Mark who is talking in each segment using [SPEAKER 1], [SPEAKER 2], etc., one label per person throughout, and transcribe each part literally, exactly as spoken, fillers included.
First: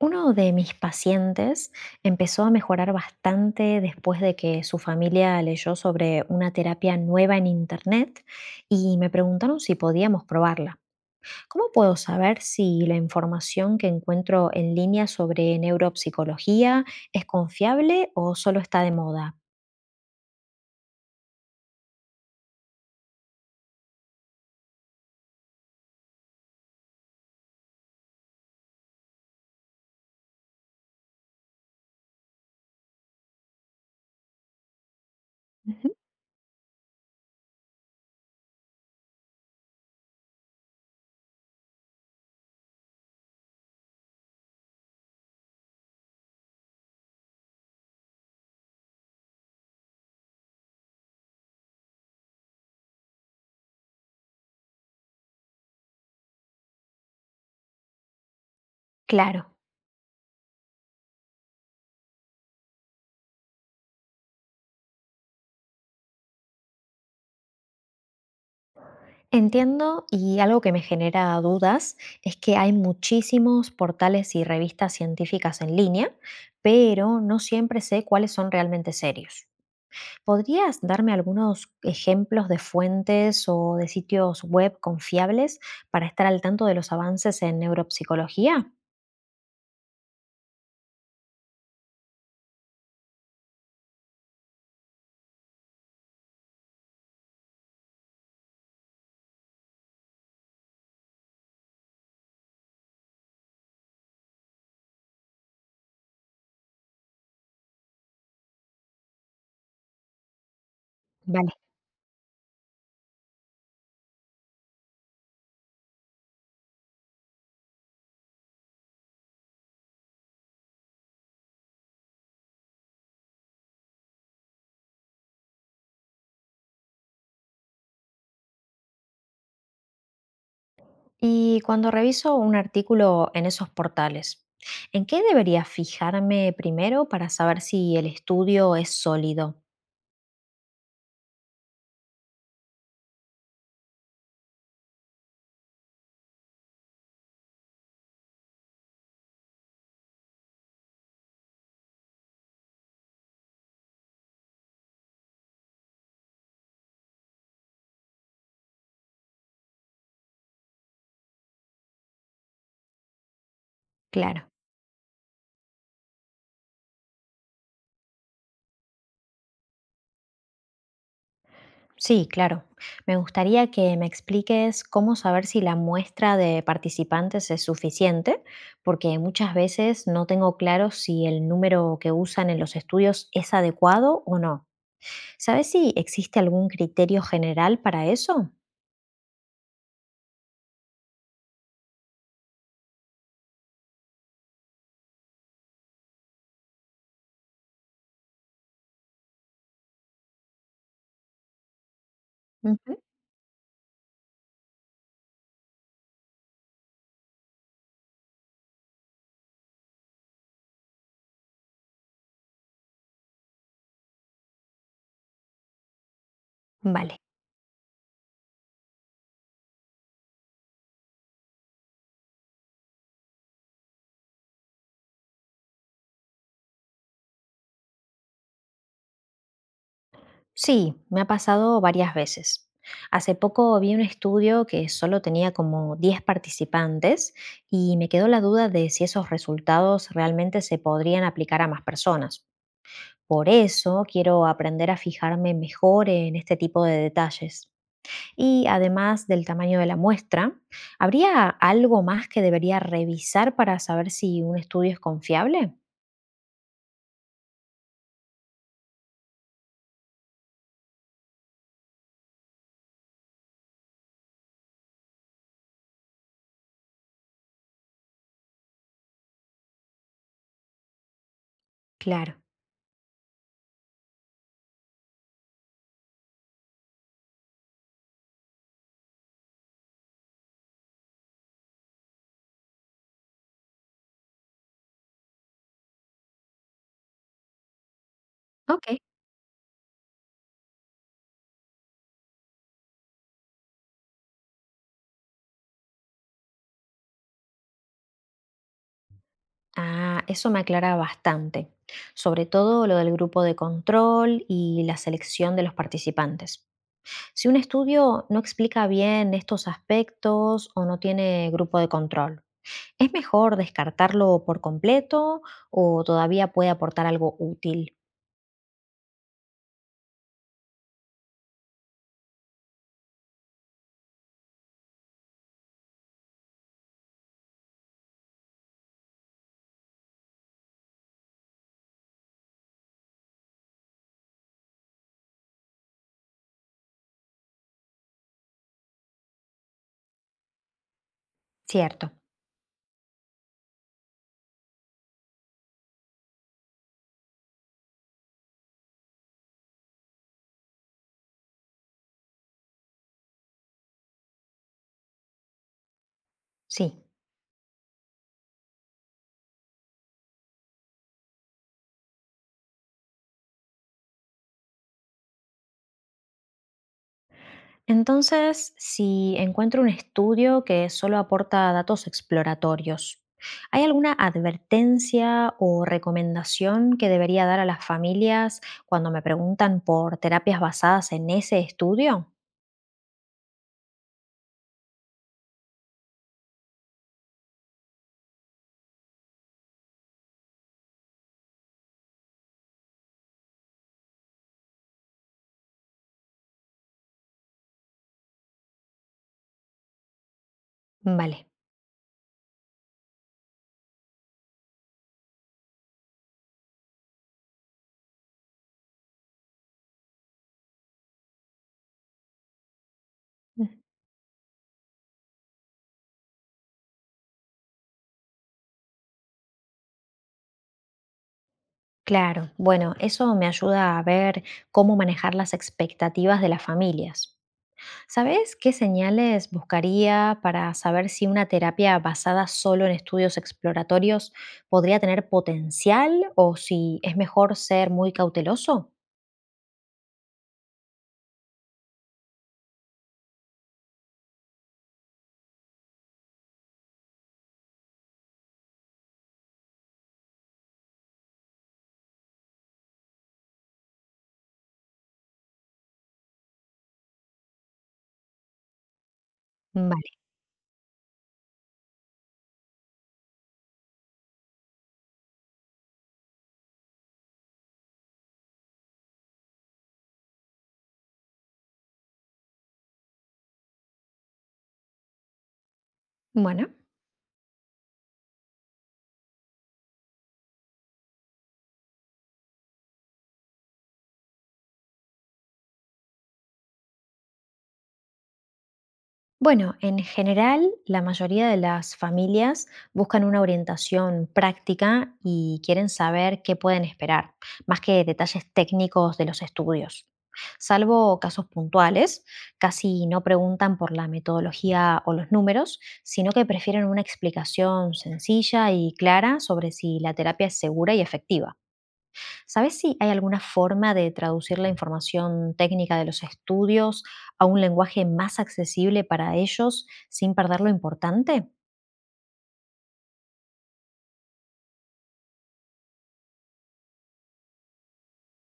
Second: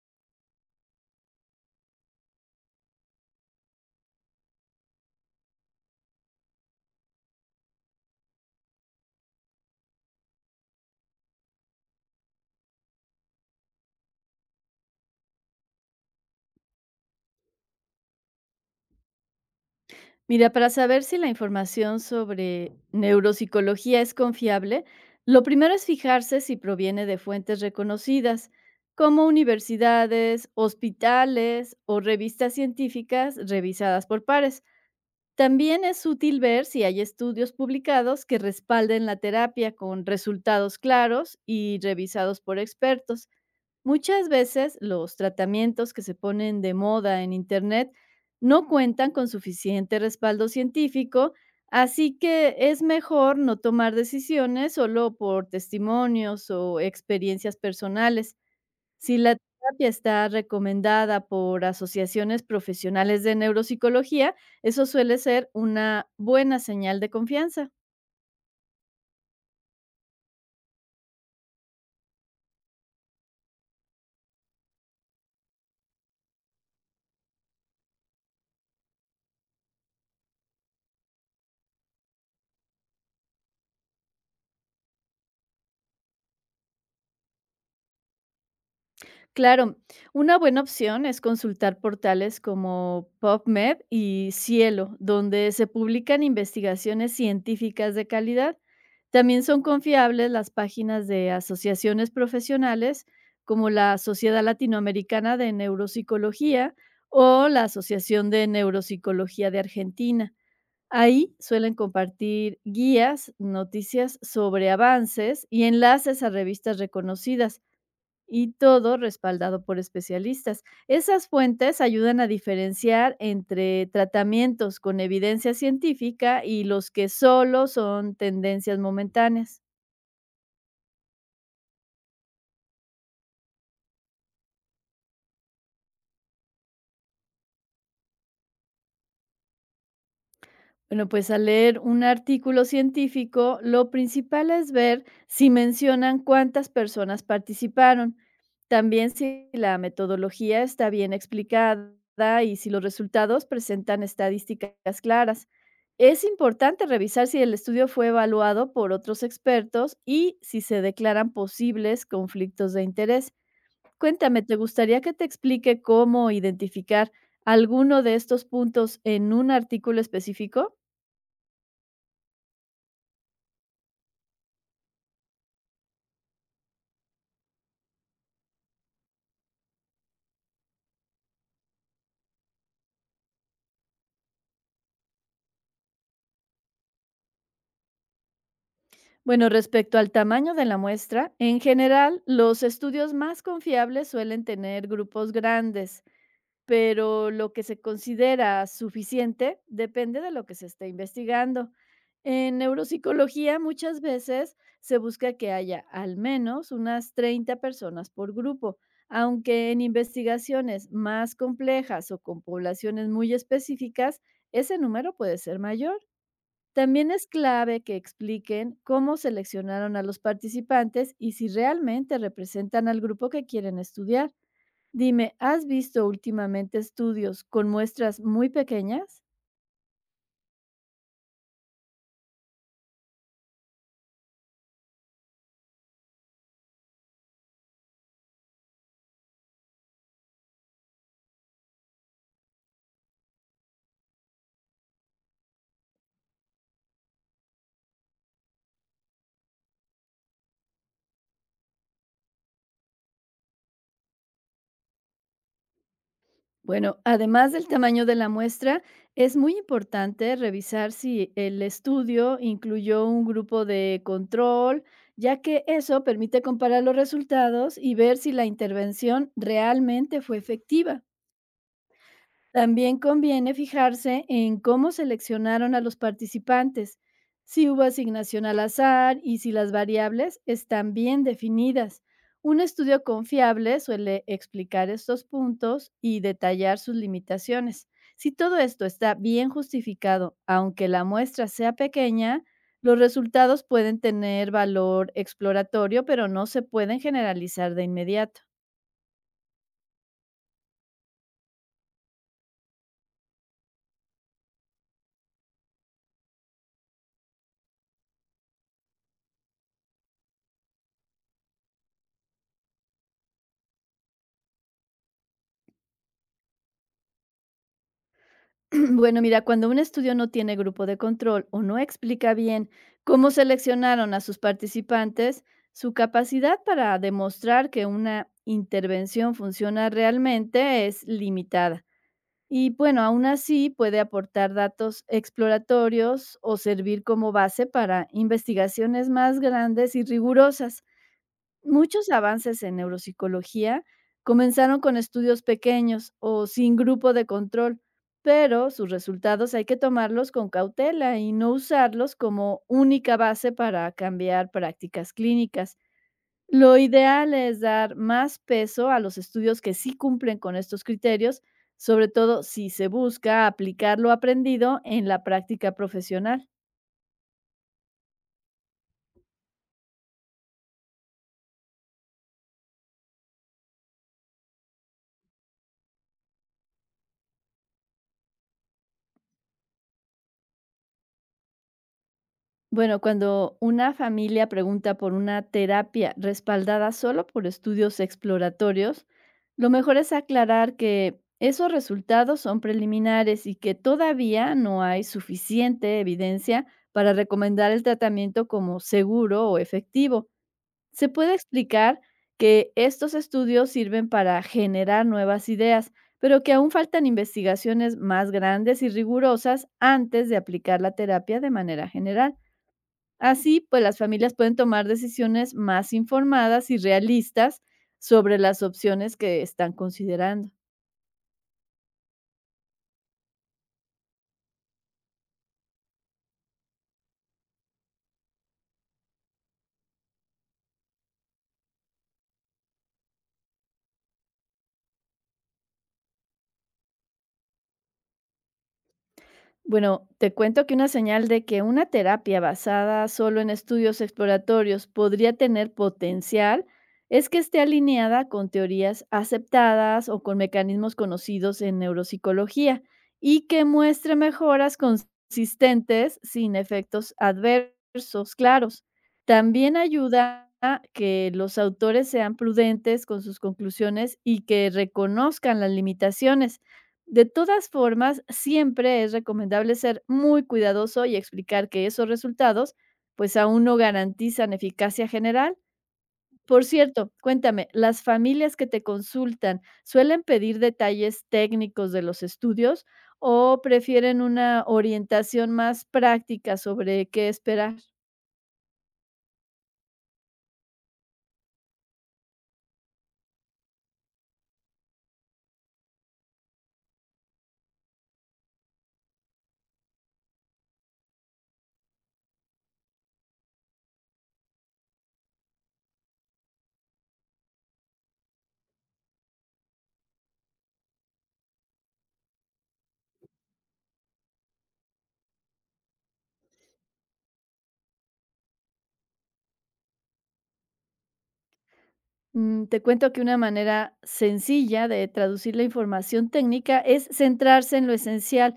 [SPEAKER 1] Uno de mis pacientes empezó a mejorar bastante después de que su familia leyó sobre una terapia nueva en Internet y me preguntaron si podíamos probarla. ¿Cómo puedo saber si la información que encuentro en línea sobre neuropsicología es confiable o solo está de moda?
[SPEAKER 2] Mira, para saber si la información sobre neuropsicología es confiable, lo primero es fijarse si proviene de fuentes reconocidas, como universidades, hospitales o revistas científicas revisadas por pares. También
[SPEAKER 1] Ujú.
[SPEAKER 2] es útil ver si hay estudios publicados que respalden la terapia con resultados claros y revisados por expertos. Muchas veces los tratamientos que se ponen de moda en Internet no cuentan con suficiente respaldo científico, así que es mejor no tomar decisiones solo por testimonios o experiencias personales. Si la
[SPEAKER 1] Claro.
[SPEAKER 2] terapia está recomendada por asociaciones profesionales de neuropsicología, eso suele ser una buena señal de confianza.
[SPEAKER 1] Entiendo, y algo que me genera dudas es que hay muchísimos portales y revistas científicas en línea, pero no siempre sé cuáles son realmente serios. ¿Podrías darme algunos ejemplos de fuentes o de sitios web confiables para estar al tanto de los avances en neuropsicología?
[SPEAKER 2] Claro, una buena opción es consultar portales como PubMed y Cielo, donde se publican investigaciones científicas de calidad. También son confiables las páginas de asociaciones profesionales como la Sociedad Latinoamericana de Neuropsicología o la Asociación de Neuropsicología de Argentina. Ahí
[SPEAKER 1] Vale.
[SPEAKER 2] suelen compartir guías, noticias sobre avances y enlaces a revistas reconocidas, y todo respaldado por especialistas. Esas fuentes ayudan a diferenciar entre tratamientos con evidencia científica y los que solo son tendencias momentáneas.
[SPEAKER 1] Y cuando reviso un artículo en esos portales, ¿en qué debería fijarme primero para saber si el estudio es sólido?
[SPEAKER 2] Bueno, pues al leer un artículo científico, lo principal es ver si mencionan cuántas personas participaron, también si la metodología está bien explicada y si los resultados presentan estadísticas claras. Es importante revisar si el estudio fue evaluado por otros expertos y si se declaran posibles conflictos de interés. Cuéntame,
[SPEAKER 1] Claro.
[SPEAKER 2] ¿te gustaría que te explique cómo identificar alguno de estos puntos en un artículo específico?
[SPEAKER 1] Sí, claro. Me gustaría que me expliques cómo saber si la muestra de participantes es suficiente, porque muchas veces no tengo claro si el número que usan en los estudios es adecuado o no. ¿Sabes si existe algún criterio general para eso?
[SPEAKER 2] Bueno, respecto al tamaño de la muestra, en general los estudios más confiables suelen tener grupos grandes, pero lo que se considera suficiente depende de lo que se esté investigando. En
[SPEAKER 1] Ujú.
[SPEAKER 2] neuropsicología muchas veces se busca que haya al menos unas treinta personas por grupo, aunque en investigaciones más complejas o con poblaciones muy específicas, ese número puede ser mayor. También
[SPEAKER 1] Vale.
[SPEAKER 2] es clave que expliquen cómo seleccionaron a los participantes y si realmente representan al grupo que quieren estudiar. Dime, ¿has visto últimamente estudios con muestras muy pequeñas?
[SPEAKER 1] Sí, me ha pasado varias veces. Hace poco vi un estudio que solo tenía como diez participantes y me quedó la duda de si esos resultados realmente se podrían aplicar a más personas. Por eso quiero aprender a fijarme mejor en este tipo de detalles. Y además del tamaño de la muestra, ¿habría algo más que debería revisar para saber si un estudio es confiable?
[SPEAKER 2] Bueno, además del tamaño de la muestra, es muy importante revisar si el estudio incluyó un grupo de control, ya que eso permite comparar los resultados y ver si la intervención realmente fue efectiva.
[SPEAKER 1] Claro.
[SPEAKER 2] También conviene fijarse en cómo seleccionaron a los participantes, si hubo asignación al azar y si las variables están bien definidas. Un estudio confiable suele explicar estos puntos y detallar sus limitaciones. Si todo esto
[SPEAKER 1] Ok.
[SPEAKER 2] está bien justificado, aunque la muestra sea pequeña, los resultados pueden tener valor exploratorio, pero no se pueden generalizar de inmediato.
[SPEAKER 1] Ah, eso me aclara bastante, sobre todo lo del grupo de control y la selección de los participantes. Si un estudio no explica bien estos aspectos o no tiene grupo de control, ¿es mejor descartarlo por completo o todavía puede aportar algo útil?
[SPEAKER 2] Bueno, mira, cuando un estudio no tiene grupo de control o no explica bien cómo seleccionaron a sus participantes, su capacidad para demostrar que una intervención funciona realmente es limitada. Y bueno, aún así puede aportar datos exploratorios o servir como base para investigaciones más grandes y rigurosas. Muchos
[SPEAKER 1] Cierto,
[SPEAKER 2] avances en neuropsicología comenzaron con estudios pequeños o sin grupo de control, pero sus resultados hay que tomarlos con cautela y no usarlos como única base para cambiar prácticas clínicas. Lo
[SPEAKER 1] sí.
[SPEAKER 2] ideal es dar más peso a los estudios que sí cumplen con estos criterios, sobre todo si se busca aplicar lo aprendido en la práctica profesional.
[SPEAKER 1] Entonces, si encuentro un estudio que solo aporta datos exploratorios, ¿hay alguna advertencia o recomendación que debería dar a las familias cuando me preguntan por terapias basadas en ese estudio?
[SPEAKER 2] Bueno, cuando una familia pregunta por una terapia respaldada solo por estudios exploratorios, lo mejor es aclarar que esos resultados son preliminares y que todavía no hay suficiente evidencia para recomendar el tratamiento como seguro o efectivo. Se puede
[SPEAKER 1] Vale.
[SPEAKER 2] explicar que estos estudios sirven para generar nuevas ideas, pero que aún faltan investigaciones más grandes y rigurosas antes de aplicar la terapia de manera general. Así,
[SPEAKER 1] Mm,
[SPEAKER 2] pues las familias pueden tomar decisiones más informadas y realistas sobre las opciones que están considerando.
[SPEAKER 1] claro, bueno, eso me ayuda a ver cómo manejar las expectativas de las familias. ¿Sabes qué señales buscaría para saber si una terapia basada solo en estudios exploratorios podría tener potencial o si es mejor ser muy cauteloso?
[SPEAKER 2] Bueno, te cuento que una señal de que una terapia basada solo en estudios exploratorios podría tener potencial es que esté alineada con teorías aceptadas o con mecanismos conocidos en neuropsicología, y que muestre mejoras consistentes sin efectos adversos claros. También
[SPEAKER 1] Vale,
[SPEAKER 2] ayuda a que los autores sean prudentes con sus conclusiones y que reconozcan las limitaciones. De todas formas, siempre es recomendable ser muy cuidadoso y explicar que esos resultados pues aún no garantizan eficacia general. Por
[SPEAKER 1] bueno.
[SPEAKER 2] cierto, cuéntame, ¿las familias que te consultan suelen pedir detalles técnicos de los estudios o prefieren una orientación más práctica sobre qué esperar?
[SPEAKER 1] Bueno, en general, la mayoría de las familias buscan una orientación práctica y quieren saber qué pueden esperar, más que detalles técnicos de los estudios. Salvo casos puntuales, casi no preguntan por la metodología o los números, sino que prefieren una explicación sencilla y clara sobre si la terapia es segura y efectiva. ¿Sabes si hay alguna forma de traducir la información técnica de los estudios a un lenguaje más accesible para ellos sin perder lo importante?
[SPEAKER 2] Mm, Te cuento que una manera sencilla de traducir la información técnica es centrarse en lo esencial.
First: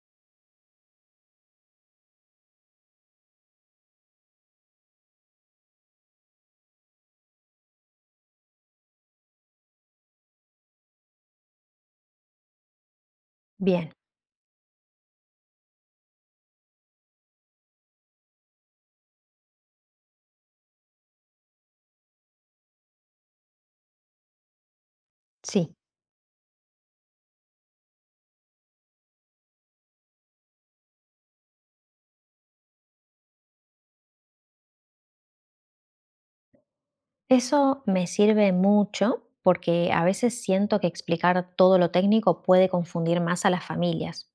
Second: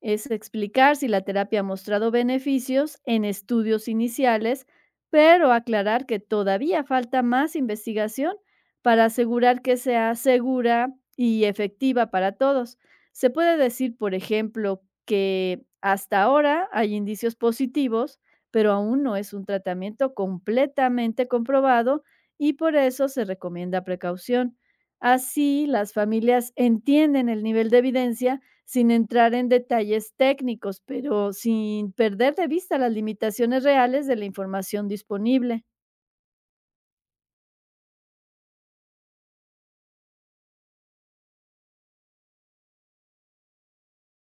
[SPEAKER 2] Es explicar si la terapia ha mostrado beneficios en estudios iniciales, pero aclarar que todavía falta más investigación para asegurar que sea segura y efectiva para todos. Se puede
[SPEAKER 1] Bien,
[SPEAKER 2] decir, por ejemplo, que hasta ahora hay indicios positivos, pero aún no es un tratamiento completamente comprobado y por eso se recomienda precaución. Así,
[SPEAKER 1] sí.
[SPEAKER 2] las familias entienden el nivel de evidencia sin entrar en detalles técnicos, pero sin perder de vista las limitaciones reales de la información disponible.
[SPEAKER 1] Eso me sirve mucho porque a veces siento que explicar todo lo técnico puede confundir más a las familias.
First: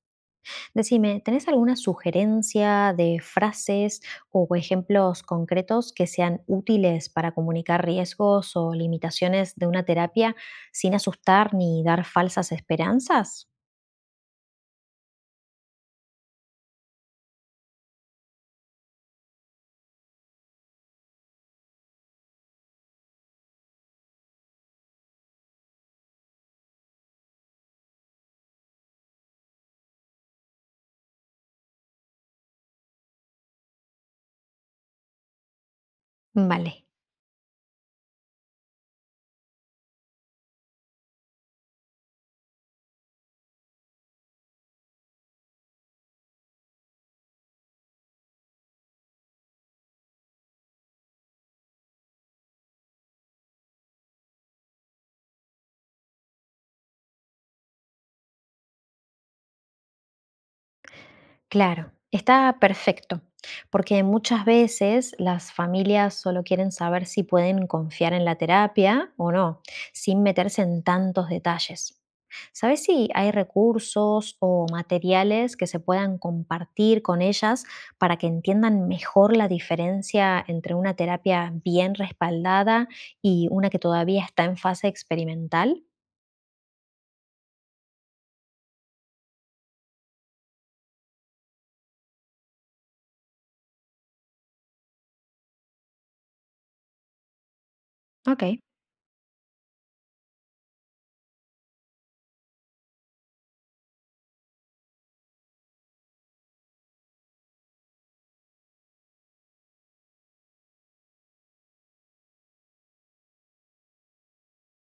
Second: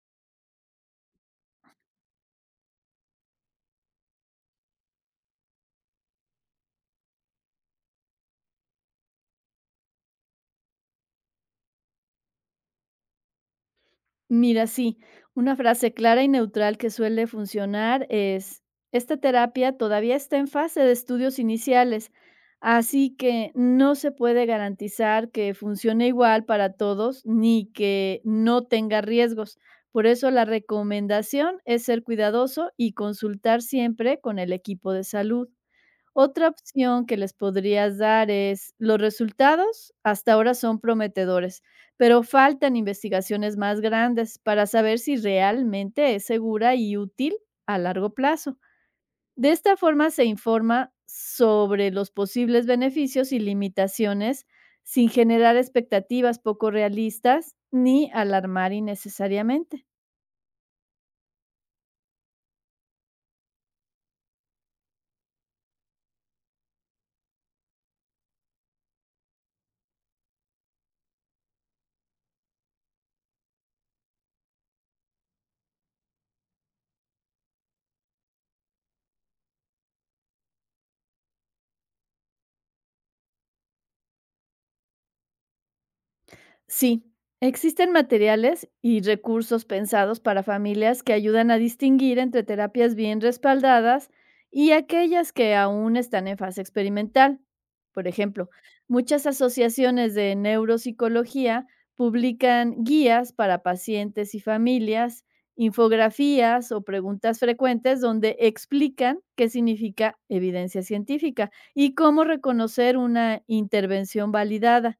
[SPEAKER 1] Decime, ¿tenés alguna sugerencia de frases o ejemplos concretos que sean útiles para comunicar riesgos o limitaciones de una terapia sin asustar ni dar falsas esperanzas?
[SPEAKER 2] Mira, sí, una frase clara y neutral que suele funcionar es: esta terapia todavía está en fase de estudios iniciales, así que no se puede garantizar que funcione igual para todos ni que no tenga riesgos. Por eso la recomendación es ser cuidadoso y consultar siempre con el equipo de salud. Otra
[SPEAKER 1] Vale.
[SPEAKER 2] opción que les podrías dar es: los resultados hasta ahora son prometedores, pero faltan investigaciones más grandes para saber si realmente es segura y útil a largo plazo. De esta forma se informa sobre los posibles beneficios y limitaciones sin generar expectativas poco realistas ni alarmar innecesariamente.
[SPEAKER 1] Claro, está perfecto, porque muchas veces las familias solo quieren saber si pueden confiar en la terapia o no, sin meterse en tantos detalles. ¿Sabes si hay recursos o materiales que se puedan compartir con ellas para que entiendan mejor la diferencia entre una terapia bien respaldada y una que todavía está en fase experimental?
[SPEAKER 2] Sí, existen materiales y recursos pensados para familias que ayudan a distinguir entre terapias bien respaldadas y aquellas que aún están en fase experimental. Por
[SPEAKER 1] Ok,
[SPEAKER 2] ejemplo, muchas asociaciones de neuropsicología publican guías para pacientes y familias, infografías o preguntas frecuentes donde explican qué significa evidencia científica y cómo reconocer una intervención validada.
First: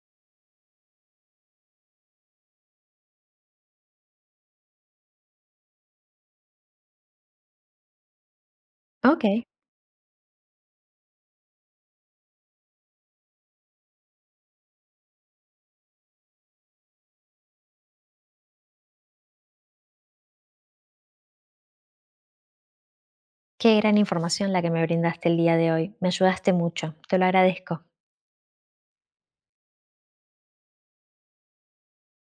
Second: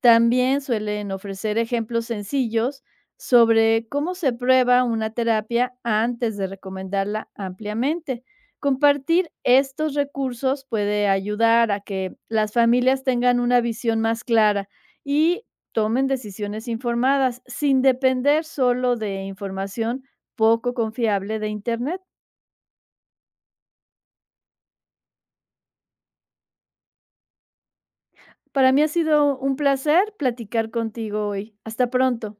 [SPEAKER 2] También suelen ofrecer ejemplos sencillos sobre cómo se prueba una terapia antes de recomendarla ampliamente. Compartir
[SPEAKER 1] ok.
[SPEAKER 2] estos recursos puede ayudar a que las familias tengan una visión más clara y tomen decisiones informadas sin depender solo de información poco confiable de Internet.
[SPEAKER 1] Qué gran información la que me brindaste el día de hoy. Me ayudaste mucho. Te lo agradezco.
[SPEAKER 2] Para mí ha sido un placer platicar contigo hoy. Hasta pronto.